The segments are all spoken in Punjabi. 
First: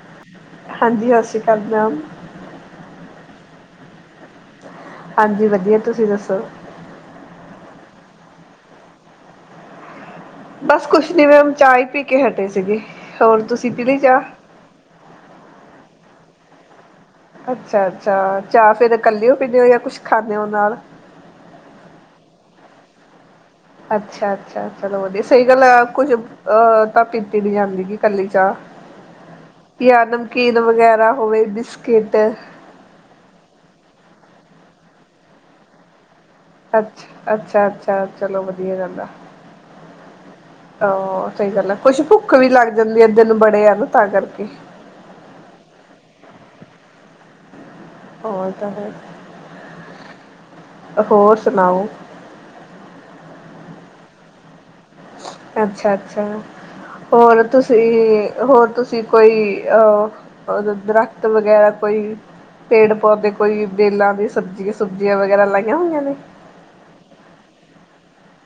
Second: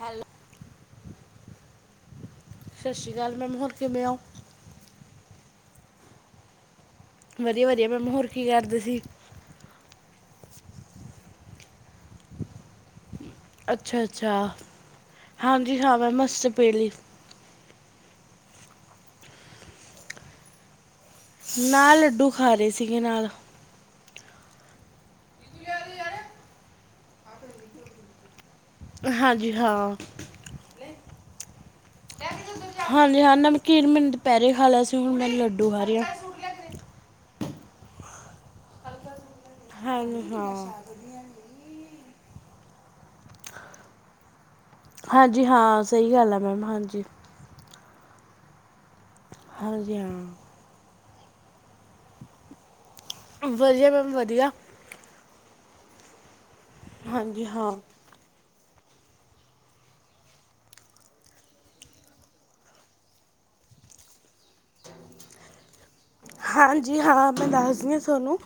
ਹੈਲੋ ਹਾਂਜੀ ਸਤਿ ਸ੍ਰੀ ਅਕਾਲ ਮੈਮ। ਸਤਿ ਸ਼੍ਰੀ ਅਕਾਲ ਮੈਮ ਹੋਰ ਕਿਵੇਂ ਹੋ। ਹਾਂਜੀ ਵਧੀਆ, ਤੁਸੀਂ ਦੱਸੋ। ਵਧੀਆ ਵਧੀਆ ਮੈਮ, ਮੈਂ ਹੋਰ ਕੀ ਕਰਦੇ ਸੀ। ਬਸ ਕੁਛ ਨੀ ਮੈਮ, ਚਾਹ ਹੀ ਪੀ ਕੇ ਹਟੇ ਸੀਗੇ ਹੋਰ ਤੁਸੀਂ ਪੀਲੀ ਅੱਛਾ ਚਾਹ। ਅੱਛਾ ਹਾਂਜੀ ਹਾਂ, ਮੈ ਬੱਸ ਵੇਹਲੀ। ਅੱਛਾ ਅੱਛਾ ਚਾਹਫੇਿਰ ਕੱਲਿਓ ਪੀਂਦੇ ਹੋ, ਜਾਂ ਕੁਛ ਖਾਂਦੇ ਹੋ ਨਾਲ। ਨਾਲ ਲੱਡੂ ਖਾ ਰਹੇ ਸੀਗੇ ਨਾਲ। ਅੱਛਾ ਅੱਛਾ ਚਲੋ ਵਧੀਆ ਸਹੀ ਗੱਲ ਆ ਕੁੱਝ ਤਾਂ ਪੀਤੀ ਨੀ ਜਾਂਦੀ ਗੀ ਕੱਲੀ ਚਾਹ। ਹਾਂਜੀ ਹਾਂ। ਖੀਰ ਵਗੈਰਾ ਹੋਵੇ ਬਿਸਕਿਟ। ਹਾਂਜੀ ਹਾਂ ਨਮਕੀਨ ਮੈਂ ਦੁਪਹਿਰੇ ਖਾ ਲਿਆ ਸੀਗਾ, ਹੁਣ ਮੈਂ ਲੱਡੂ ਖਾ ਰਹੀ। ਅੱਛਾ। ਅੱਛਾ ਅੱਛਾ ਚਲੋ ਵਧੀਆ ਰਹਿੰਦਾ। ਹਾਂਜੀ ਹਾਂ। ਆਹ ਸਹੀ ਗੱਲ ਹੈ, ਕੁੱਛ ਭੁੱਖ ਵੀ ਲੱਗ ਜਾਂਦੀ ਏ ਦਿਨ ਬੜੇ ਆ ਨਾ ਤਾਂ ਕਰਕੇ। ਹਾਂਜੀ ਹਾਂ ਸਹੀ ਗੱਲ ਆ ਮੈਮ ਹਾਂਜੀ। ਹੋਰ ਤਾਂ। ਹਾਂਜੀ ਹਾਂ। ਹੋਰ ਸੁਣਾਓ। ਵਧੀਆ ਮੈਮ ਵਧੀਆ। ਅਛਾ- ਅਛਾ ਹੋਰ ਹਾਂਜੀ ਹਾਂ ਤੁਸੀ। ਹੋਰ ਤੁਸੀ ਕੋਈ ਅ ਦਰਖਤ ਵਗੈਰਾ ਕੋਈ- ਪੇੜ ਪੌਦੇ ਕੋਈ ਵੇਲਾ ਦੀ ਸਬਜੀ ਸੁਬਜ਼ੀਆਂ ਵਗੈਰਾ ਲਾਈਆਂ ਹੋਈਆਂ ਨੇ- ਹਾਂਜੀ ਹਾਂ ਮੈ ਦੱਸਦੀ ਹਾਂ ਤੁਹਾਨੂੰ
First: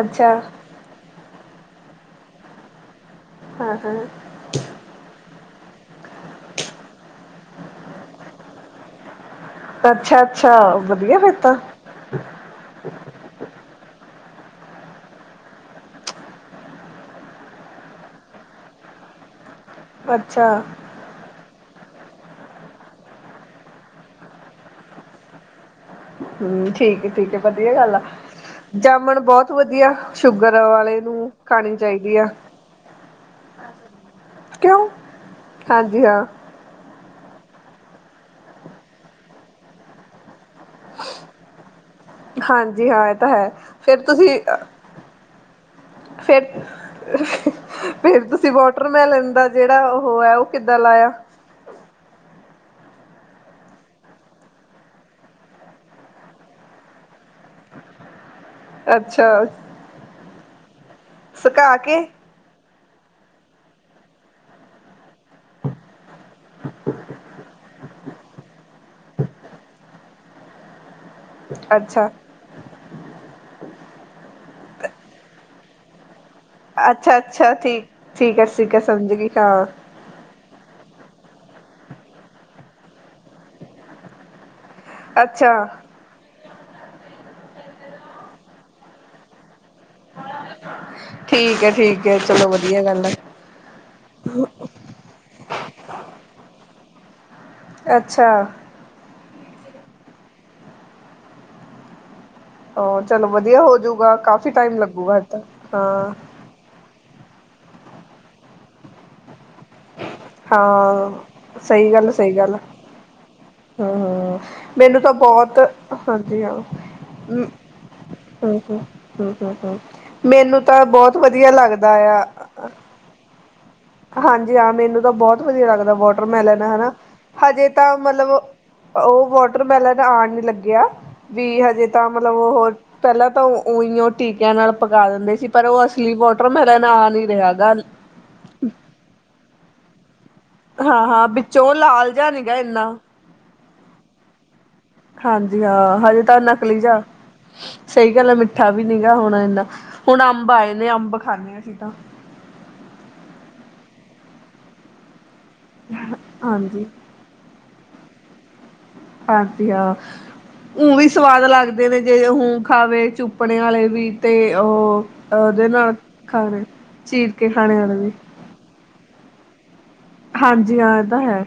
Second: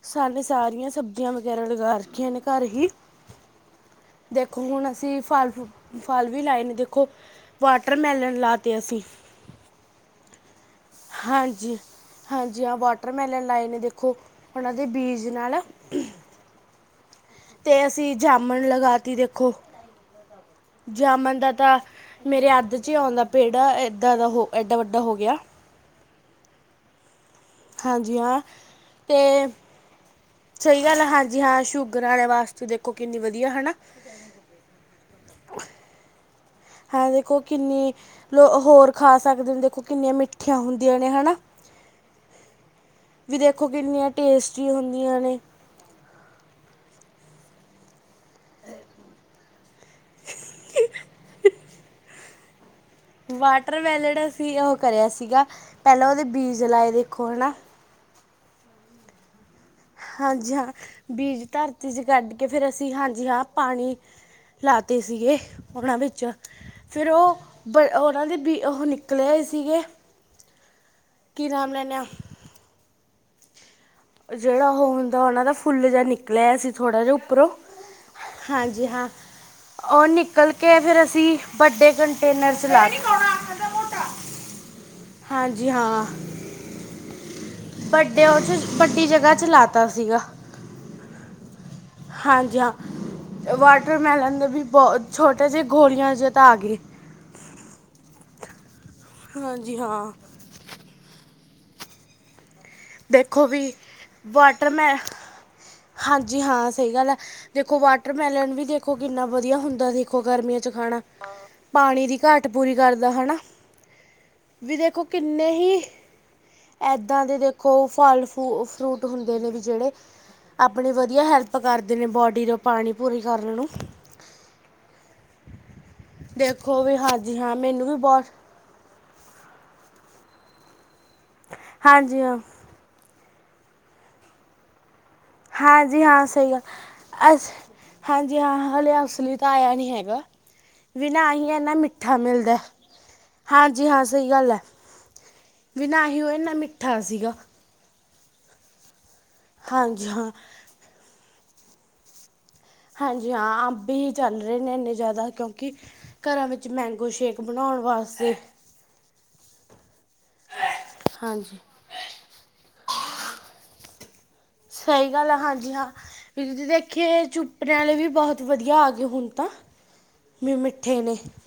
ਅੱਛਾ ਸਾਡੇ ਸਾਰੀਆਂ ਸਬਜੀ - ਈਆਂ ਵਗੈਰਾ ਲਗਾ ਰੱਖੀਆਂ ਨੇ ਘਰ ਹੀ ਹਾਂ ਹਾਂ ਦੇਖੋ ਹੁਣ ਅਸੀਂ ਫਲ ਫੂ ਫਲ ਵੀ ਲਾਏ ਨੇ ਦੇਖੋ ਵਾਟਰਮੈਲਨ ਲਾ ਤੇ ਅਸੀਂ ਅੱਛਾ ਅੱਛਾ ਵਧੀਆ ਫਿਰ ਤਾਂ ਹਾਂਜੀ ਹਾਂਜੀ ਹਾਂ ਵਾਟਰਮੈਲਨ ਲਾਏ ਨੇ ਦੇਖੋ ਉਹਨਾਂ ਦੇ ਬੀਜ ਨਾਲ ਅਤੇ ਅਸੀਂ ਜਾਮਣ ਲਗਾ ਤੇ ਦੇਖੋ ਅੱਛਾ ਜਾਮਣ ਦਾ ਤਾਂ ਮੇਰੇ ਅੱਧ ਚ ਹੀ ਆਉਂਦਾ ਪੇੜ ਇਦਾਂ ਦਾ ਹੋ ਏਡਾ ਵੱਡਾ ਹੋ ਗਿਆ ਹੂੰ ਠੀਕ ਠੀਕ ਹੈ ਵਧੀਆ ਗੱਲ ਆ ਹਾਂਜੀ। ਜੀ ਹਾਂ ਜਾਮਣ ਤੇ ਬਹੁਤ ਵਧੀਆ ਸ਼ੂਗਰ ਸਹੀ ਵਾਲੇ ਗੱਲ ਹੈ ਨੂੰ ਹਾਂਜੀ ਹਾਂ ਖਾਣੀ ਸ਼ੂਗਰ ਚਾਹੀਦੀ ਵਾਲੇ ਆ ਵਾਸਤੇ ਦੇਖੋ ਕਿੰਨੀ ਵਧੀਆ ਹਨਾ ਕਿਉਂ ਹਾਂਜੀ ਹਾਂ ਹੈਂ ਦੇਖੋ ਕਿੰਨੀ ਲੋ ਹੋਰ ਖਾ ਸਕਦੇ ਹੋ ਦੇਖੋ ਕਿੰਨੀਆਂ ਮਿੱਠੀਆਂ ਹੁੰਦੀਆਂ ਹ ਨੇ ਹਨਾ ਹਾਂਜੀ ਹਾਂ ਇਹ ਤਾਂ ਵੀ ਹੈ ਦੇਖੋ ਫਿਰ ਕਿੰਨੀਆਂ ਟੇਸਟੀ ਹੁੰਦੀਆਂ ਨੇ ਫੇਰ ਫੇਰ ਤੁਸੀ ਵਾਟਰਮੈਲਨ ਦਾ ਜਿਹੜਾ ਉਹ ਹੈ। ਉਹ ਕਿੱਦਾਂ ਲਾਇਆ। ਵਾਟਰ ਵੈਲ ਜਿਹੜਾ ਸੀ ਉਹ ਕਰਿਆ ਸੀਗਾ ਪਹਿਲਾਂ ਉਹਦੇ ਬੀਜ ਲਾਏ ਦੇਖੋ ਹੈ। ਨਾ- ਅਛਾ- ਹਾਂਜੀ ਹਾਂ ਬੀਜ ਧਰਤੀ ਕੇ 'ਚ ਕੱਢ ਕੇ ਫੇਰ ਅਸੀ ਹਾਂਜੀ ਹਾਂ ਪਾਣੀ- ਲਾਤੇ ਸੀਗੇ ਉਹਨਾਂ ਵਿਚ- ਫਿਰ ਉਹ ਬ ਉਹਨਾ ਦੇ ਵੀ ਉਹ ਨਿਕਲੇਏ ਸੀਗੇ। ਕੀ ਨਾਮ ਲੈਦੇ ਆਂ। ਅੱਛਾ ਜਿਹੜਾ ਉਹ ਹੁੰਦਾ ਉਹਨਾ ਦਾ ਫੁੱਲ ਜਿਹਾ ਨਿੱ- ਨਿਕਲਿਆ ਸੀ ਥੋੜ੍ਹਾ ਜਿਹਾ ਅੱਛਾ ਉਪਰੋ ਅੱਛਾ ਠੀਕ ਠੀਕ ਹੈ ਠੀਕ ਹੈ ਹਾਂਜੀ ਹਾਂ। ਸਮਝ ਗਈ ਹਾਂ ਉਹ ਨਿਕਲ ਕੇ ਫਿਰ ਅਸੀ ਵੱਡੇ ਕੰਟੇਨਰ ਚ ਲਾ- ਅੱਛਾ ਹਾਂਜੀ ਹਾਂ- ਵੱਡੇ ਉਹ 'ਚ ਵੱਡੀ ਜਗ੍ਹਾ 'ਚ ਲਾਤਾ ਸੀਗਾ। ਠੀਕ ਏ। ਠੀਕ- ਹੈ ਚਲੋ ਹਾਂਜੀ ਵਧੀਆ ਗੱਲ ਹੈ ਹਾਂ ਵਾਟਰਮੈਲਨ ਦੇ ਵੀ ਬਹੁਤ ਛੋਟੇ ਜਿਹੇ ਗੋਲੀਆਂ ਜੇ ਤਾਂ ਆ ਗਏ। ਅਛਾ- ਹਾਂਜੀ ਹਾਂ- ਉਹ ਚਲੋ ਦੇਖੋ ਵੀ ਵਧੀਆ ਹੋਜੂਗਾ ਕਾਫੀ ਟਾਈਮ ਲਗੂਗਾ ਇੱਦ ਹਾਂ- ਜੀ ਹਾਂ ਸਹੀ ਗੱਲ ਹੈ। ਦੇਖੋ ਵਾਟਰਮੈਲਨ ਵੀ ਦੇਖੋ ਕਿਨਾ ਵਧੀਆ ਹੁੰਦਾ। ਦਾ ਦੇਖੋ ਗਰਮੀਆਂ 'ਚ ਖਾਣਾ ਹਾਂ ਸਹੀ ਪਾਣੀ ਗੱਲ ਦੀ ਸਹੀ ਘਾਟ ਗੱਲ ਪੂਰੀ ਕਰਦਾ ਹਨਾ। ਹਮ ਹਮ ਵੀ ਮੈਨੂੰ ਦੇਖੋ ਤਾਂ ਕਿੰਨੇ ਬਹੁਤ ਹੀ ਹਾਂਜੀ ਹਾਂ ਏਦਾਂ ਦੇ ਹਮ ਦੇਖੋ- ਖੋ ਫਲ ਹਮ ਫੂ ਹਮ ਫਰੂਟ ਹਮ ਹੁੰਦੇ ਨੇ ਹਮ ਵੀ ਹਮ ਜਿਹੜੇ ਮੈਨੂੰ ਤਾਂ ਆਪਣੀ ਬਹੁਤ ਵਧੀਆ ਹੈਲਪ ਲੱਗਦਾ ਕਰਦੇ ਨੇ ਆ ਬੋਡੀ- ਜੋ ਪਾਣੀ ਪੂਰੀ ਕਰ ਲੈਣ- ਹਾਂਜੀ ਹਾਂ ਮੈਨੂੰ ਤਾਂ ਬਹੁਤ ਵਧੀਆ ਲੱਗਦਾ ਵਾਟਰਮੈਲਨ ਦੇਖੋ ਹਨਾ ਵੀ ਹਾਂਜੀ ਹਾਂ ਹਜੇ ਮੈਨੂੰ ਵੀ ਤਾਂ ਬਹੁਤ ਮਤਲਬ- ਉਹ ਵਾਟਰਮੈਲਨ ਆਉਣ ਨੀ ਲੱਗਿਆ ਵੀ ਹਜੇ ਤਾਂ ਹਾਂਜੀ ਮਤਲਬ ਹਾਂ ਉਹ- ਪਹਿਲਾਂ ਤਾਂ ਉਹੀਆਂ ਉਹ ਟੀਕਿਆਂ ਨਾਲ ਪਕਾ ਦਿੰਦੇ ਸੀ। ਪਰ ਉਹ ਹਾਂਜੀ ਅਸਲੀ ਹਾਂ ਵੋਟਰ ਸਹੀ ਗੱਲ ਮੈਲਨ ਆ ਨੀ ਅਸ ਰਿਹਾ ਗਾ। ਹਾਂਜੀ ਹਾਂ ਹਲੇੇ, ਉਸ ਲਈ ਤਾਂ ਆਇਆ ਨੀ ਹੈਗਾ। ਹਾਂ ਬ ਹਾਂ ਨਾ ਅਸੀਂ ਇਨਾ ਵਿੱਚੋਂ ਲਾਲ ਮਿੱਠਾ ਜਿਹਾ ਨੀ ਗਾ ਮਿਲਦਾ ਇੰਨਾ ਹਾਂਜੀ ਹਾਂ ਸਹੀ ਗੱਲ ਐ। ਹਾਂਜੀ ਹਾਂ ਹਜੇ ਤਾਂ ਨਕਲੀ, ਮਿੱਠਾ ਜਾ ਸੀਗਾ ਸਹੀ ਗੱਲ ਹੈ ਮਿੱਠਾ ਵੀ ਨੀ ਗਾ ਹੁਣਾ ਇਹ। ਹਾਂਜੀ ਹੁਣ ਹਾਂ ਅੰਬ ਆਏ ਨੇ ਅੰਬ ਖਾਂਦੇ ਅਸੀਂ ਤਾਂ। ਹਾਂਜੀ ਹਾਂ ਅੰਬ ਹੀ ਚੱਲ ਰਹੇ ਨੇ, ਇੰਨੇ ਜ਼ਿਆਦਾ ਕਿਉਂਕਿ ਘਰਾਂ ਵਿੱਚ ਹਾਂਜੀ ਮੈਂਗੋ ਸ਼ੇਕ। ਬਣਾਉਣ ਵਾਸਤੇ। ਹਾਂਜੀ ਹਾਂ ਹਮ ਵੀ ਸਵਾਦ ਹਾਂਜੀ ਲੱਗਦਾ। ਦਿਨੇ ਜੇ ਹੁੰ ਖਾਵੇ ਚੁੱਪਣੇ ਵਾਲੇ ਵੀ। ਤੇ ਉਹ ਸਹੀ ਗੱਲ ਆ ਉਹਦੇ ਹਾਂਜੀ ਹਾਂ ਨਾਲ ਵੀ ਖਾਣੇ ਤੁਸੀਂ ਦੇਖੀਏ ਚੀਰ ਕੇ ਚੁੱਪਣੇ ਖਾਣੇ ਵਾਲੇ ਵੀ। ਬਹੁਤ ਵਧੀਆ ਆ ਗਏ ਹੁਣ ਤਾਂ ਵੀ ਹਾਂਜੀ ਹਾਂ ਮਿੱਠੇ ਇਹ ਨੇ ਤਾਂ ਹੈ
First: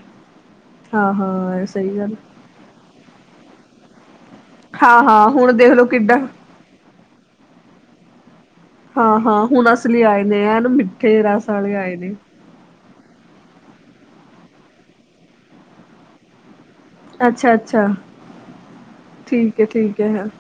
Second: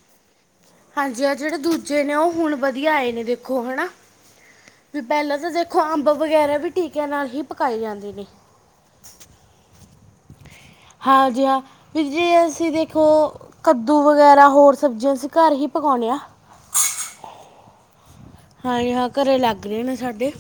ਹਾਂ ਹਾਂਜੀ ਆ ਜਿਹੜੇ ਹਾਂ ਸਹੀ ਦੂਜੇ ਗੱਲ ਨੇ ਉਹ ਹੁਣ ਵੱਧੀਆ ਆਏ ਨੇ ਦੇਖੋ ਹਨਾ ਹਾਂ ਹਾਂ ਪਹਿਲਾਂ ਤਾਂ ਹੁਣ ਦੇਖੋ ਦੇਖਲੋ ਅੰਬ ਕਿੱਡਾ ਵਗੈਰਾ ਵੀ ਟੀਕਿਆਂ ਨਾਲ ਹੀ ਪਕਾਈ ਜਾਂਦੇ ਨੇ ਹਾਂ ਹਾਂ ਹੁਣ ਅਸਲੀ ਆਏ ਨੇ ਹ ਇਹ ਨ ਬੀ ਹਾਂਜੀ ਹਾਂ ਜੇ ਅਸੀ ਦੇਖ ਉਹ ਕੱਦੂ ਵਗੈਰਾ ਹੋਰ ਸਬਜ਼ੀਆਂ ਅਸੀ ਘਰ ਹੀ ਪਕਾਉਣੇ ਆ। ਅਛਾ! ਅਛਾ! ਹਾਂਜੀ ਹਾਂ ਘਰੇ ਲੱਗ ਰਹੇ ਨੇ ਹੈ ਸਾਡੇ।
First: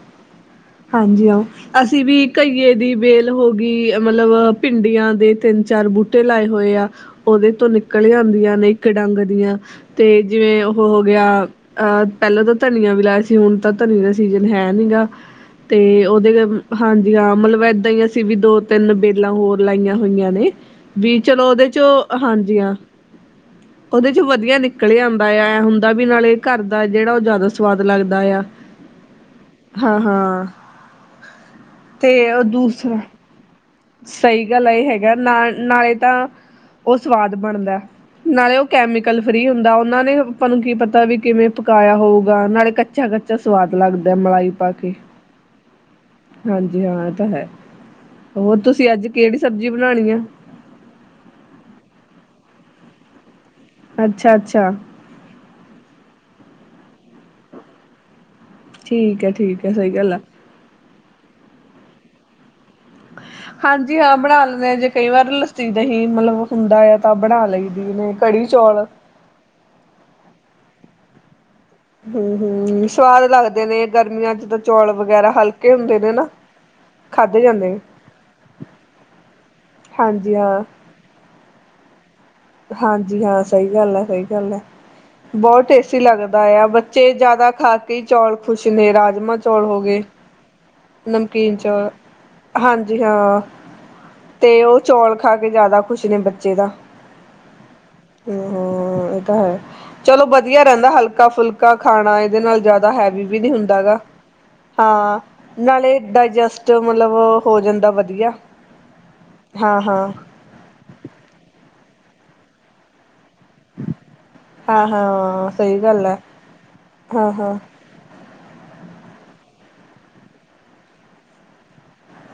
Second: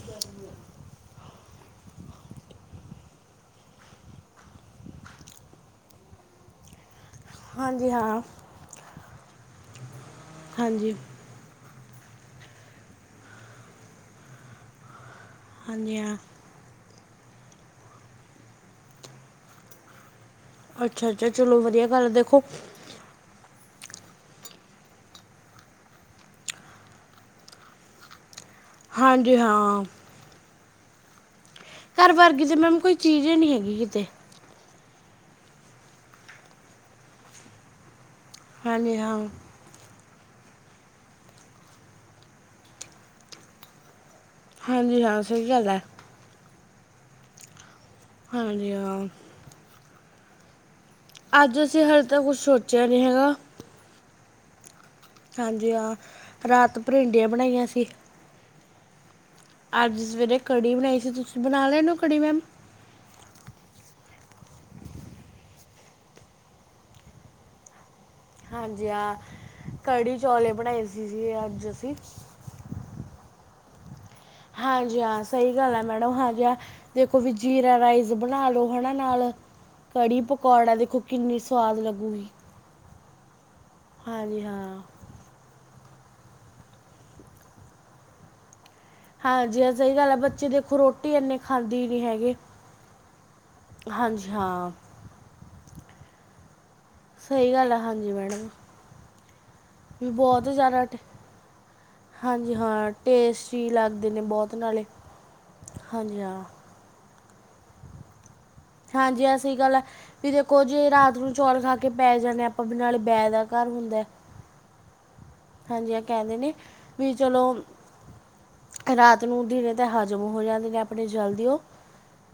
ਹਾਂਜੀ ਆਓ ਅਸੀ ਵੀ ਘਈਏ ਦੀ ਵੇਲ ਹੋ ਗਈ ਮਤਲਬ ਭਿੰਡੀਆਂ ਦੇ ਤਿੰਨ ਚਾਰ ਬੂਟੇ ਤੇ ਲਾਏ ਹੋਏ ਆ। ਉਹਦੇ ਤੋਂ ਹਾਂਜੀ ਨਿਕਲਿਆ ਹਾਂ ਅੰਬੀਆ ਨੇ ਇੱਕ ਡੰਗ ਦੀਆਂ ਤੇ ਜਿਵੇ ਉਹ ਹਾਂਜੀ ਹੋ ਗਿਆ। ਅਹ ਪਹਿਲਾਂ ਤਾਂ ਧਨੀਆ ਵੀ ਲਾਇਆ ਸੀ ਹੁਣ ਤਾਂ ਧਨੀਏ ਦਾ ਸੀਜਨ ਹੈ ਨੀ ਗਾ ਤੇ ਹਾਂਜੀ ਹਾਂ ਉਹਦੇ ਹਾਂਜੀ ਹਾਂ ਮਤਲਬ ਏਦਾਂ ਹੀ ਅਸੀ ਵੀ ਦੋ ਤਿੰਨ ਬੇਲਾਂ ਹੋਰ ਲਾਈਆਂ ਹੋਈਆਂ ਨੇ ਅੱਛਾ ਵੀ ਅੱਛਾ ਚਲੋ ਉਹਦੇ ਵਧੀਆ ਚੋਂ ਗੱਲ ਦੇਖੋ ਹਾਂਜੀ ਹ [inaudible] ਉਹਦੇ ਚ ਵਧੀਆ ਨਿਕਲ ਆਉਂਦਾ ਆ ਹੁੰਦਾ ਵੀ ਨਾਲੇ ਘਰ ਦਾ ਜਿਹੜਾ ਉਹ ਜ਼ਿਆਦਾ ਸਵਾਦ ਲੱਗਦਾ। ਦਾਇਆ। ਹਾਂਜੀ ਹਾਂ। ਹਾਂ। ਤੇ ਘਰ ਉਹ ਵਰਗੀ ਤਾਂ ਮੈਮ ਕੋਈ ਦੂਸਰਾ ਚੀਜ਼ ਹੀ ਨਹੀਂ ਹੈਗੀ ਕਿਤੇ। ਸਹੀ ਗੱਲ ਆ ਇਹ ਹੈਗਾ ਨਾਲ ਨਾਲੇ ਤਾਂ ਉਹ ਸਵਾਦ ਬਣਦਾ। ਨਾਲੇ ਉਹ ਹਾਂਜੀ ਹਾਂ ਕੈਮੀਕਲ ਫਰੀ ਹੁੰਦਾ ਉਹਨਾਂ ਨੇ। ਆਪਾਂ ਨੂੰ ਕੀ ਪਤਾ ਵੀ ਕਿਵੇਂ ਪਕਾਇਆ ਹੋਊਗਾ ਨਾਲੇ ਕੱਚਾ -ਕੱਚਾ ਸਵਾਦ ਲੱਗਦਾ ਮਲਾਈ। ਪਾ ਕੇ ਹਾਂਜੀ ਹਾਂ ਸਹੀ ਗੱਲ ਹੈ। ਹਾਂਜੀ ਹਾਂ ਇਹ ਤਾਂ ਹੈ ਹੋਰ ਹਾਂਜੀ ਤੁਸੀਂ ਹਾਂ ਅੱਜ ਕਿਹੜੀ ਸਬਜ਼ੀ ਬਣਾਉਣੀ ਆ। ਅੱਜ ਅਸੀਂ ਹਲੇੇ ਤਾਂ ਕੁਛ ਸੋਚਿਆ ਨਹੀਂ ਹੈਗਾ। ਅੱਛਾ! ਅੱਛਾ! ਹਾਂਜੀ ਹਾਂ ਰਾਤ ਭਿੰਰਿਡੀਆਂ ਬਣਾਈਆਂ ਸੀ। ਠੀਕ ਹੈ ਠੀਕ। ਹੈ ਸਹੀ ਅੱਜ ਗੱਲ ਆ। ਸਵੇਰੇ ਕੜੀ ਬਣਾਈ ਸੀ, ਤੁਸੀਂ ਬਣਾ ਲੈਣੇ ਕੜੀ ਮੈਮ। ਹਾਂਜੀ ਹਾਂ ਬਣਾ ਲੈਂਦੇ ਹਾਂ, ਜੇ ਕਈ ਵਾਰ ਲੱਸੀ ਦਹੀਂ ਨਹੀਂ ਹੀ ਮਤਲਬ ਹੁੰਦਾ ਆ ਤਾਂ ਬਣਾ ਲਈਦੀ ਨ ਹਾਂਜੀ, ਹ ਕੜੀ ਚੌਲੇ ਬਣਾਏ ਸੀ ਅੱਜ ਅਸੀਂ। ਹ ਹ ਸਵਾਦ ਲੱਗਦੇ ਨੇ ਗਰਮੀਆਂ ਚ। ਤਾਂ ਚੌਲ ਹਾਂਜੀ ਹਾਂ ਵਗੈਰਾ ਸਹੀ ਹਲਕੇ ਗੱਲ ਆ ਹੁੰਦੇ ਨੇ ਮੈਡਮ ਨਾ ਹਾਂਜੀ ਹ ਦੇਖੋ ਵੀ ਖਾਧੇ ਜਾਂਦੇ ਜੀਰਾ ਨੇ। ਰਾਈਸ। ਬਣਾ ਲੋ ਹਨਾ ਨਾਲ ਕੜੀ ਹਾਂਜੀ ਹਾਂ, ਪਕੌੜਾ ਦੇਖੋ ਕਿੰਨੀ ਸਵਾਦ ਲੱਗੂਗੀ। ਹਾਂਜੀ ਹਾਂ ਸਹੀ ਗੱਲ ਹੈ ਸਹੀ ਹਾਂਜੀ ਗੱਲ ਹੈ। ਹਾਂ ਬਹੁਤ ਟੋਸਟੀ ਲੱਗਦਾ ਆ ਬੱਚੇ ਜਿਆਦਾ ਖਾ ਕੇ ਚੌਲ ਖੁਸ਼ ਨੇ ਰਾਜ। ਹਾਂਜੀ ਹਾਂ ਸਹੀ ਗੱਲ ਆ ਬੱਚੇ ਦੇਖੋ ਰੋਟੀ ਇਨੇ ਨਮਕੀਨ ਖਾਂਦੀ ਚੌਲ ਨਹੀਂ ਹੈਗੇ। ਹਾਂਜੀ ਹਾਂ ਹਾਂਜੀ ਹਾਂ। ਤੇ ਉਹ ਚੌਲ ਖਾ ਕੇ ਜ਼ਿਆਦਾ ਖੁਸ਼ ਨੇ ਬੱਚੇ ਤਾ ਸਹੀ ਗੱਲ ਆ ਹਾਂਜੀ ਮੈਡਮ। ਹਮ ਤਾਂ ਹੈ। ਵੀ ਚਲੋ ਬਹੁਤ ਵਧੀਆ ਜ਼ਿਆਦਾ ਰੈਂਦਾ ਟ- ਹਲਕਾ-ਫੁਲਕਾ ਖਾਣਾ ਇਦੇ ਹਾਂਜੀ ਨਾਲ ਹਾਂ ਜ਼ਾਦਾ ਹੈਵੀ ਵੀ ਨੀ ਟੇਸਟੀ ਹੁੰਦਾ ਗਾ ਲੱਗਦੇ ਨੇ ਬਹੁਤ ਨਾਲੇ ਹਾਂ। ਨਾਲੇ ਹਾਂਜੀ ਹਾਂ ਡਾਇਜਸਟ ਮਤਲਬ ਹੋ ਜਾਂਦਾ ਵਧੀਆ। ਹਾਂਜੀ, ਐ ਸਈ ਗੱਲ ਹਾਂ ਐ ਹਾਂ ਵੀ ਜੇ ਕੁਝ ਰਾਤ ਨੂੰ ਚੌਲ ਖਾ ਕੇ ਪੈ ਜਾਂਦੇ ਅ ਆਪਾਂ, ਨਾਲੇ ਬੈ ਦਾ ਕਰ ਹੁੰਦਾ ਐ। ਹਾਂ-ਹਾਂ। ਹਾਂਜੀ, ਆ ਕੈੰਦੇ ਨੇ ਵੀ ਚਲੋ ਕ ਰਾਤ ਨੂੰ ਦਿਨੇ ਤੇ ਹਜ਼ਮ ਹੋ ਜਾਂਦੇ ਨੇ ਆਪਣੇ ਜਲਦੀਓ।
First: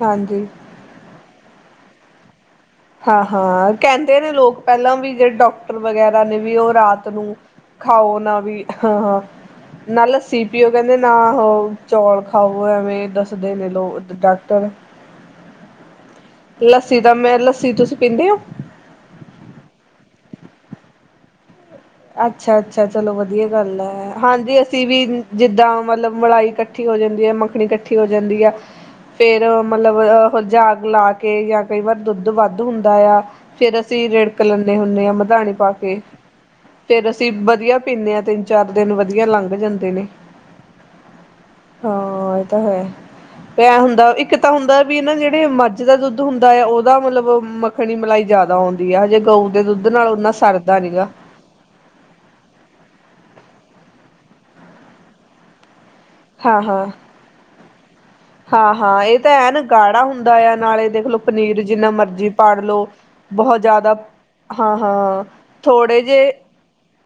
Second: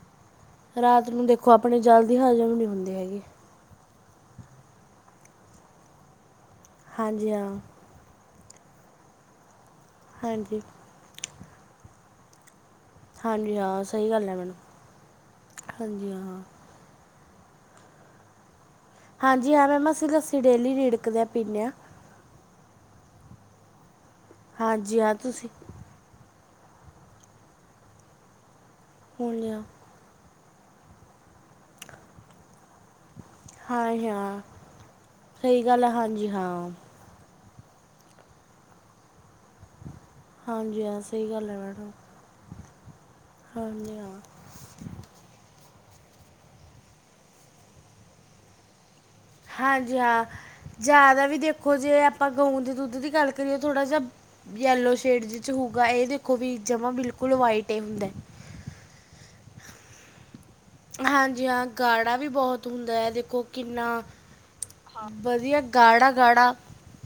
ਹਾਂਜੀ। ਰਾਤ ਨੂੰ ਦੇਖੋ ਆਪਣੇ ਜਲਦੀ ਹਾਜ਼ਮ ਨੀ ਹੁੰ ਹਾਂ-ਹਾਂ, ਕਹਿੰਦੇ ਨੇ ਲੋਕ ਪਹਿਲਾਂ ਵੀ ਜਿਹੜੇ ਡਾਕਟਰ ਵਗੈਰਾ ਨੇ ਵੀ ਉਹ ਰਾਤ ਹਾਂਜੀ ਨੂੰ ਹਾਂ ਖਾਓ ਨਾ ਵੀ ਹਾਂ-ਹਾਂ ਨਾ ਲੱਸੀ ਹਾਂਜੀ ਪੀਓ ਕਹਿੰਦੇ ਨਾ ਹੋ ਚੌਲ ਖਾਓ ਐਵੇਂ, ਦੱਸਦੇ ਹਾਂਜੀ ਨੇ ਹਾਂ ਲੋ ਸਹੀ ਗੱਲ ਹੈ ਮੈਡਮ ਡਾਕਟਰ। ਹਾਂਜੀ ਹਾਂ। ਲੱਸੀ ਦਾ ਮੈਂ ਲੱਸੀ ਤੁਸੀਂ ਪੀਂਦੇ ਹੋ? ਹਾਂਜੀ ਹਾਂ ਮੈਮ ਅਸੀਂ ਲੱਸੀ ਡੇਲੀ ਰਿੜਕਦੇ ਹਾਂ ਪੀਨੇ ਹਾਂ। ਅੱਛਾ-ਅੱਛਾ ਚਲੋ ਵਧੀਆ ਗੱਲ ਹੈ ਹਾਂਜੀ ਅਸੀਂ ਹਾਂ ਵੀ ਤੁਸੀਂ ਜਿੱਦਾ ਮਤਲਬ ਮਲਾਈ ਕੱਠ ਕੱਠੀ ਹੋ ਜਾਂਦੀ ਹੈ ਮੱਖਣੀ ਇਕੱਠੀ ਹੋ ਜਾਂਦੀ ਹੈ ਫੇਰ ਹਾਂਜੀ ਹਾਂ ਮਲਬ ਜਾਗ ਲਾ ਕੇ ਜਾਂ ਕਈ ਵਾਰ ਦੁੱਧ ਵੱਧ ਹੁੰਦਾ ਆ ਫੇਰ ਹਾਂ ਅਸੀਂ ਰਿੜਕ ਲੈਂਦੇ ਹੁੰਦੇ ਹਾਂ ਮਧਾਨੀ ਪਾ ਕੇ। ਜੀ ਹਾਂ। ਫੇਰ ਅਸੀਂ ਵਧੀਆ ਪੀਂਦੇ ਹਾਂ ਤਿੰਨ-ਚਾਰ ਦਿਨ ਵਧੀਆ ਲੰਘ ਜਾਂਦੇ ਨੇ। ਹਾਂਜੀ ਹਾਂ ਸਹੀ ਗੱਲ ਹੈ ਮੈਡਮ। ਏ ਤਾਂ ਹੈ, ਐ ਹਾਂਜੀ ਹੁੰਦਾ ਹਾਂ ਇੱਕ ਤਾਂ ਹੁੰਦਾ ਵੀ ਨਾ ਜੇੜੇ ਮੱਝ ਦਾ ਦੁੱਧ ਹੁੰਦਾ ਹੈ ਓਦਾ ਮਤਲਬ ਮੱਖਣੀ ਮਲਾਈ ਜ਼ਾਦਾ ਆਉਂਦੀ ਹੈ ਹਜੇ ਗਊ ਦੇ ਦੁੱਧ ਹਾਂਜੀ ਨਾਲ ਹਾਂ ਓਨਾ ਸਰਦਾ ਨੀ ਗਾ। ਜ਼ਿਆਦਾ ਵੀ ਦੇਖੋ ਜੇ ਆਪਾਂ ਗਊ ਦੇ ਦੁੱਧ ਦੀ ਗੱਲ ਕਰੀਏ ਥੋੜਾ ਜਾ ਯੈਲੋ ਸ਼ੇਡ ਚ ਹੂਗਾ ਇਹ ਦੇ ਔਵੀ ਜਮਾ ਬਿਲਕੁਲ ਵਾਈਟ ਏ ਹੁੰਦਾ ਐ। ਹਾਂ-ਹਾਂ ਏ ਤਾਂ ਹੈਨ ਗਾੜਾ ਹੁੰਦਾ ਆ ਨਾਲੇ ਦੇਖ ਲੋ ਹਾਂਜੀ ਪਨੀਰ ਹਾਂ ਜਿੰਨਾ ਗਾੜਾ ਮਰਜ਼ੀ ਵੀ ਪਾੜ ਬਹੁਤ ਲੋ ਹੁੰਦਾ ਹੈ ਦੇਖੋ ਬਹੋਤ ਕਿੰਨਾ ਜ਼ਾਦਾ ਹਾਂ ਹਾਂ-ਹਾਂ ਵਧੀਆ ਥੋੜੇ ਗਾੜਾ ਜੇ ਗਾੜਾ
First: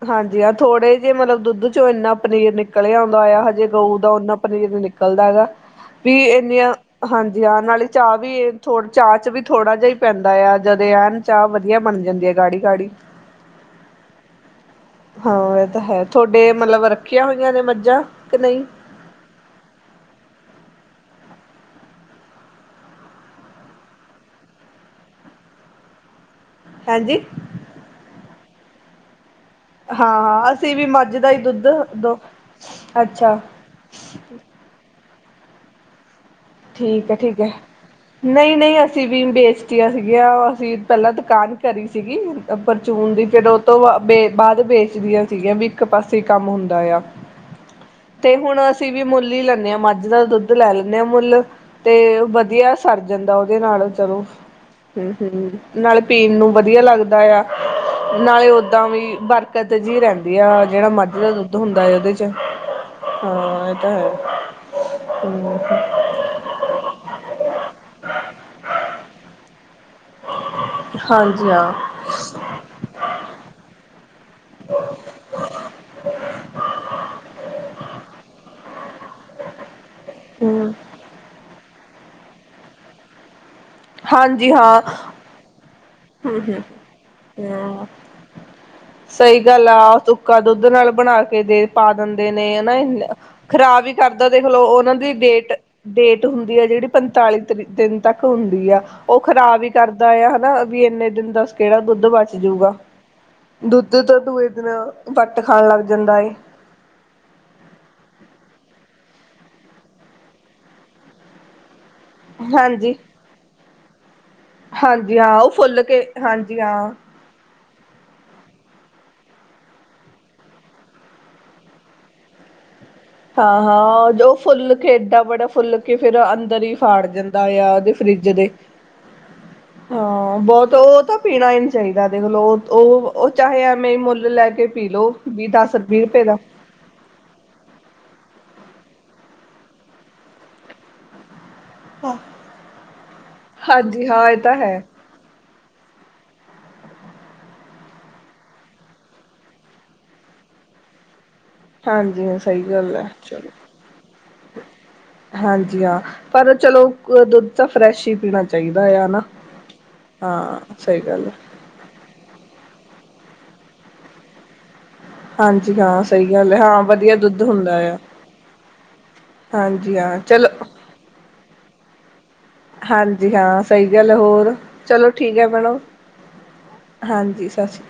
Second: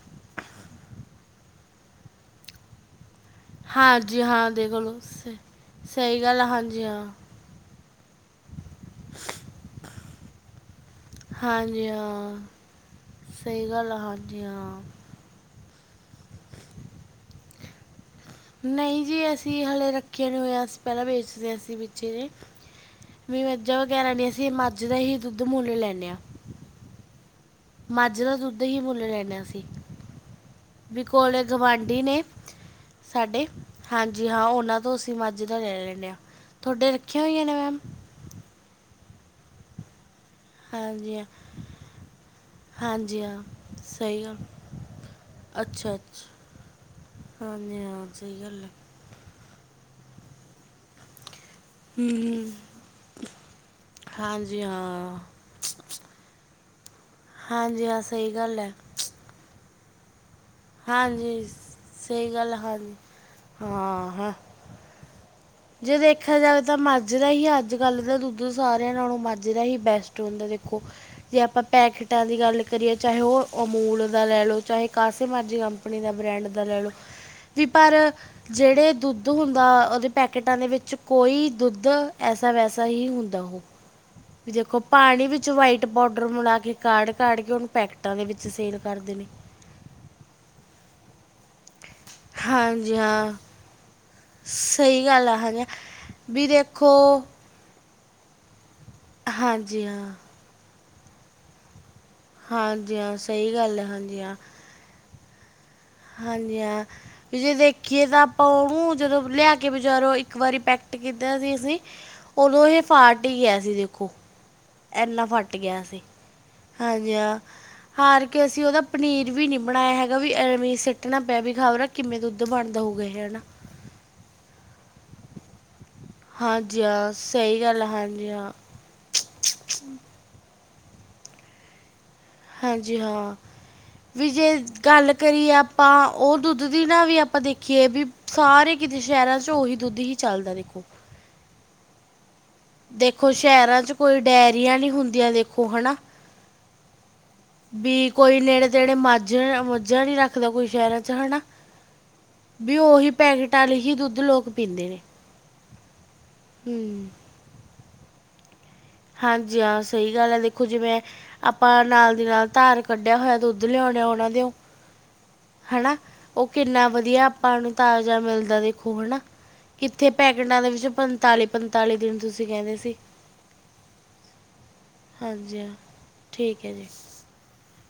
ਹਾਂਜੀ ਹਾਂ ਥੋੜੇ ਜੇ ਮਤਲਬ ਦੁੱਧ ਚੋ ਏਨਾ ਪਨੀਰ ਨਿਕ ਨਿਕਲ ਆਉਂਦਾ ਹੋਇਆ ਹਜੇ ਗਊ ਦਾ ਹਾਂਜੀ ਉੱਨਾਂ ਹਾਂ ਪਨੀਰ ਦੇਖ ਨੀ ਲਓ ਨਿਕਲਦਾ ਸ- ਹੈਗਾ। ਵੀ ਸਹੀ ਗੱਲ ਆ, ਏੱਨੀਆ ਹਾਂਜੀ ਹਾਂ ਹਾਂਜੀ ਹਾਂ ਨਾਲੇ ਚਾਅ ਵੀ ਥੋ ਚਾਅ ਚ ਵੀ ਥੋੜਾ ਜਾ ਈ ਪੈਂਦਾ ਆ ਜਦ ਏ ਐਨ ਚਾਹ ਵਧੀਆ ਹਾਂਜੀ ਬਣ ਜਾਂਦੀ ਹੈ ਹਾਂ, ਗਾੜੀ ਗਾੜੀ ਸਈ ਗੱਲ ਆ, ਹਾਂਜੀ ਹਾਂ। ਹਾਂ, ਐ ਤਾਂ ਹੈ। ਤੁਆਡੇ ਮਤਲਬ ਰੱਖੀਆਂ ਹੋਈਆਂ ਨੇ ਮੱਝਾਂ ਕੇ ਨਈ? ਨਈ ਜੀ, ਅਸੀਂ ਹਲੇੇ ਰੱਖੀ ਨਈ ਹੋਏਆ ਅਸੀ ਪੈਲਾ ਵੇਚਦੇ ਸੀ ਵਿੱਚੇ ਜੇ। ਵੀ ਮੱਝਾਂ ਵਗੈਰਾ ਨੀ ਅਸੀਂ ਮੱਝ ਦਾ ਹੀ ਦੁੱਧ ਮੂੱਲ ਲੈਂਨੇ ਹਾਂ। ਹਾਂਜੀ ਮੱਝ ਦਾ ਦੁੱਧ ਹੀ ਮੁੱਲ ਲੈਂਨੇ ਆ ਅਸੀ। ਹਾਂ-ਹਾਂ, ਅਸੀਂ ਵੀ ਮੱਝ ਦਾ ਈ ਦੁੱਧ ਗਵਾਂਢੀ ਦੋ ਨੇ ਅੱਛਾ। ਸਾਡੇ ਹਾਂਜੀ, ਹਾਂ ਔਨਾਂ ਤੋਂ ਅਸੀਂ ਮੱਝ ਦਾ ਲੈ ਲੈਂਨੇ ਹਾ। ਠੀਕ ਐ-ਠੀਕ ਐ ਨਈ-ਨਈ, ਅਸੀਂ ਵੀ ਨੀ ਵੇਚਤੀਆ ਸੀਗੀਆ ਪਹਲਾਂ ਹਾਂਜੀ ਹਾਂ ਦੁਕਾਨ ਕਰੀ ਸੀਗੀ ਪਰਚੂਨ ਹਾਂਜੀ ਦੀ ਹਾਂ ਫੇਰ ਉਹ ਤੋਂ ਬਾ ਸਹੀ ਬੇ ਗੱਲ ਬਾਦ ਵੇਚਦੀਆ ਤਿਆ ਵੀ ਇੱਕ ਪਾਸੇ ਈ ਕੰਮ ਹੁੰਦਾ ਆ। ਹਾਨੀ ਹਾਂਜੀ। ਤੇ ਹੁਣ ਗੱਲ ਹੈ ਅਸੀਂ ਵੀ ਮੁੱਲ ਈ ਲੈਨੇ ਆ ਮੱਝ ਦਾ ਦੁੱਧ ਲੈ ਲੈਨੇ ਆ ਮੁੱਲ। ਹੂੰ, ਤੇ ਹੂੰ ਵਧੀਆ ਸਰ ਜਾਂਦਾ ਔਦੇ ਨਾਲ ਚਲੋ ਹਾਂਜੀ ਹਾਂ ਹੁੰ-ਹੁੰ। ਨਾਲ ਪੀਣ ਨੂੰ ਵਧੀਆ ਲੱਗਦਾ ਆ, ਹਾਂਜੀ ਹਾਂ ਸਹੀ ਨਾਲੇ ਗੱਲ ਹੈ ਔਦਾਂ ਵੀ ਬਰਕ ਕਟ ਜੀ ਰੈੰਦੀ ਆ। ਜੇੜਾ ਮਝ ਦਾ ਹਾਂਜੀ ਦੁੱਧ ਹੁੰਦਾ ਆ ਉੱਦੇ ਚ ਸਹੀ ਗੱਲ ਹਾਂਜੀ ਹਾ ਇਹ ਤਾ ਹਾਂ ਹੈ। ਹਾਂ ਹੁੰ। ਜੇ ਦੇਖਿਆ ਜਾਵੇ ਤਾਂ ਮੱਝ ਦਾ ਹੀ ਅੱਜ ਕੱਲ ਦਾ ਦੁੱਧ ਸਾਰਿਆਂ ਨਾਲੋਂ ਮੱਝ ਦਾ ਹੀ ਬੈਸ ਟ ਹੁੰਦਾ ਦੇਖੋ ਜੇ ਹਾਂਜੀ ਆਪਾਂ ਹਾਂ ਪੈਕਟਾਂ ਦੀ ਗੱਲ ਕਰੀਏ ਚਾਹੇ ਉਹ ਅਮੂਲ ਦਾ ਲੈ ਲਓ ਚਾਹੇ ਕਾਸੇ ਮਰਜ਼ੀ ਕੰਪਨੀ ਦਾ ਬ੍ਰੈਂਡ ਦਾ ਲੈ ਲਓ। ਵੀ ਪਰ ਜਿਹੜੇ ਦੁੱਧ ਹੁੰਦਾ ਉਹਦੇ ਪੈਕੇਟਾਂ ਦੇ ਹਮ ਵਿੱਚ ਕੋਈ। ਦੁੱਧ ਐਸਾ ਵੈਸਾ ਹੀ ਹੁੰਦਾ ਉਹ। ਹਾਂਜੀ ਵੀ ਦੇਖੋ, ਹਾਂ ਪਾਣੀ ਵਿੱਚ ਵਾਈਟ ਪਾਊਡਰ ਹਮ ਮਿਲਾ ਹਮ ਕੇ, ਕਾੜ-ਕਾੜ ਕੇ ਔਹਨੂੰ ਪੈਕਟਾਂ ਦੇ ਵਿੱਚ ਸੇਲ ਕਰਦੇ ਨੇ। ਦਾ ਲਾ ਸੁੱਕਾ ਦੁੱਧ ਨਾਲ ਬਣਾ ਕੇ ਦੇ। ਪਾ ਦਿੰਦੇ ਨੇ ਹਨਾ, ਹਾਂਜੀ ਹਾਂ ਖ਼ਰਾਬ ਈ ਕਰਦਾ। ਦੇਖਲੋ ਔਨਾਂ ਸਹੀ ਦੀ ਗੱਲ ਆ ਡੇਟ। ਹਾਂਜੀ ਹਾਂ। ਡੇਟ ਵੀ ਹੁੰਦੀ ਆ, ਜਿਹੜੀ ਦੇਖੋ ਪੰਤਾਲੀ ਦਿਨ ਤੱਕ ਹੁੰਦੀ ਆ, ਔ ਖਰਾਬ ਵੀ ਹਾਂਜੀ ਕਰਦਾ ਹਾਂ ਆ ਹਨਾ। ਵੀ ਏਨੇ ਦਿਨ ਦੱਸ ਕਿਹੜਾ ਦੁੱਧ ਬਚ। ਜੂਗਾ, ਹਾਂਜੀ ਹਾਂ ਸਹੀ ਗੱਲ ਹੈ ਦੁੱਧ ਤਾਂ ਹਾਂਜੀ ਹਾਂ ਦੂਏ ਦਿਨ ਵੱਟ ਖਾਣ ਲੱਗ ਜਾਂਦਾ। ਏ ਹਾਂਜੀ, ਹਾਂ। ਵੀ, ਜੇ ਦੇਖੀਏ ਤਾਂ ਆਪਾਂ ਔ ੳਦੋ ਜਦੋਂ ਲਿਆ ਕੇ ਬਜਾਰੋਂ ਇੱਕ ਵਾਰੀ ਪੈਕਟ ਕੀਤਾ ਸੀ ਅਸੀਂ। ਉਦੋਂ, ਇਹ ਹਾਂਜੀ ਫਟ ਹੀ ਗਿਆ ਸੀ, ਦੇਖੋ। ਹਾਂਜੀ, ਹਾਂ, ਉਹ ਫੁੱਲ ਕੇ ਹਾਂਜੀ, ਹਾਂ। ਕਿਆ? ਹਾਰ ਕੇ ਅਸੀਂ ਉਹਦਾ ਪਨੀਰ ਵੀ ਨੀ ਬਣਾਇਆ ਹੈਗਾ, ਵੀ ਐਵੇਂ ਅਸੀ। ਸਿੱਟਣਾ ਪਿਆ ਵੀ ਖਬਰਾ ਕਿਵੇਂ ਦੁੱਧ ਬੰਦ ਹੋ ਗਏ। ਹਾਂ-ਹਾਂ ਉਹ ਫੁੱਲ ਇਡਾ ਬੜਾ ਫੁੱਲ ਕੇ' ਫਿਰ ਅੰਦਰ ਹੀ ਹਾਂਜੀ ਫਾੜ ਹਾਂ ਜਾਂਦਾ ਸਹੀ ਆ ਗੱਲ ਹੈ ਉਹਦੇ ਫਰਿੱਜ ਹਾਂਜੀ ਦੇ ਹਾਂ ਹਾਂ, ਬਹੁਤ ਉਹ ਤਾਂ। ਪੀਣਾ ਹੀ ਨੀ ਚਾਹੀਦਾ ਦੇਖ ਲਓ ਹਾਂਜੀ ਉਹ-ਉਹ ਹਾਂ ਚਾਹੇ ਐਵੇਂ ਮੁੱਲ ਵੀ ਲੈ ਜੇ ਕੇ ਪੀ ਗੱਲ ਲਓ। ਵੀਹ ਕਰੀਏ ਦਸ ਵੀਹ ਆਪਾਂ ਰੁਪਏ ਦਾ ਉਹ ਦੁੱਧ ਦੀ ਨਾਲ ਵੀ ਆਪਾਂ ਦੇਖੀਏ ਵੀ ਸਾਰੇ ਕਿਤੇ ਸ਼ਹਿਰਾਂ ਚ' ਉਹੀ ਦੁੱਧ ਹੀ ਚੱਲਦਾ ਦੇਖੋ। ਹਾਂ। ਦੇਖੋ ਸ਼ਹਿਰਾਂ ਚ' ਹਾਂਜੀ ਕੋਈ ਇਹ ਤਾਂ ਹੈ ਡੇਅਰੀਆਂ ਨੀ ਹੁੰਦੀਆਂ ਦੇਖੋ ਹੈਨਾ। ਵੀ ਕੋਈ ਨੇੜੇ ਤੇੜੇ ਮੱਝ, ਮੱਝਾਂ ਨਹੀਂ ਰੱਖਦਾ ਕੋਈ ਸ਼ਹਿਰਾਂ ਚ' ਹਨਾ। ਹਾਂਜੀ ਹਾਂ ਸਹੀ ਵੀ ਗੱਲ ਹੈ ਉਹੀ ਚਲੋ ਪੈਕੇਟ ਵਾਲੇ ਹੀ ਦੁੱਧ ਲੋਕ ਪੀਂਦੇ ਨੇ। ਹਾਂਜੀ, ਹਾਂ ਪਰ ਚਲੋ ਹੂੰ ਦੁੱਧ ਤਾਂ ਫਰੈਸ਼ ਹੀ ਪੀਣਾ। ਚਾਹੀਦਾ ਆ ਨਾ ਹਾਂਜੀ ਹਾਂ ਸਹੀ ਗੱਲ ਹੈ ਹਾਂ ਦੇਖੋ ਜਿਵੇਂ ਸਹੀ ਗੱਲ ਹੈ। ਆਪਾਂ ਨਾਲ ਦੀ ਨਾਲ ਧਾਰ ਕੱਢਿਆ ਹੋਇਆ ਦੁੱਧ ਲਿਆਉਨੇ ਆ ਉਹਨਾਂ ਦਿਓ। ਹਾਂਜੀ ਹਨਾ ਹਾਂ ਸਹੀ ਉਹ ਗੱਲ ਹੈ ਹਾਂ ਕਿੰਨਾ ਵਧੀਆ ਦੁੱਧ ਆਪਾਂ ਨੂੰ ਹੁੰਦਾ ਆ ਤਾਜ਼ਾ ਮਿਲਦਾ ਦੇਖੋ ਹਨਾ। ਹਾਂਜੀ ਕਿੱਥੇ ਹਾਂ ਚਲੋ ਪੈਕਟਾਂ ਦੇ ਵਿੱਚ ਪੰਤਾਲੀ-ਪੰਤਾਲੀ ਦਿਨ ਤੁਸੀਂ। ਕਹਿੰਦੇ ਸੀ ਹਾਂਜੀ, ਹਾਂ ਸਹੀ ਗੱਲ ਹੋਰ ਚਲੋ ਠੀਕ ਹੈ ਹਾਂਜੀ ਹਾਂ ਮੈਡਮ। ਠੀਕ ਹੈ ਜੀ ਹਾਂਜੀ, ਸਤਿ ਸ਼੍ਰੀ ਅਕਾਲ।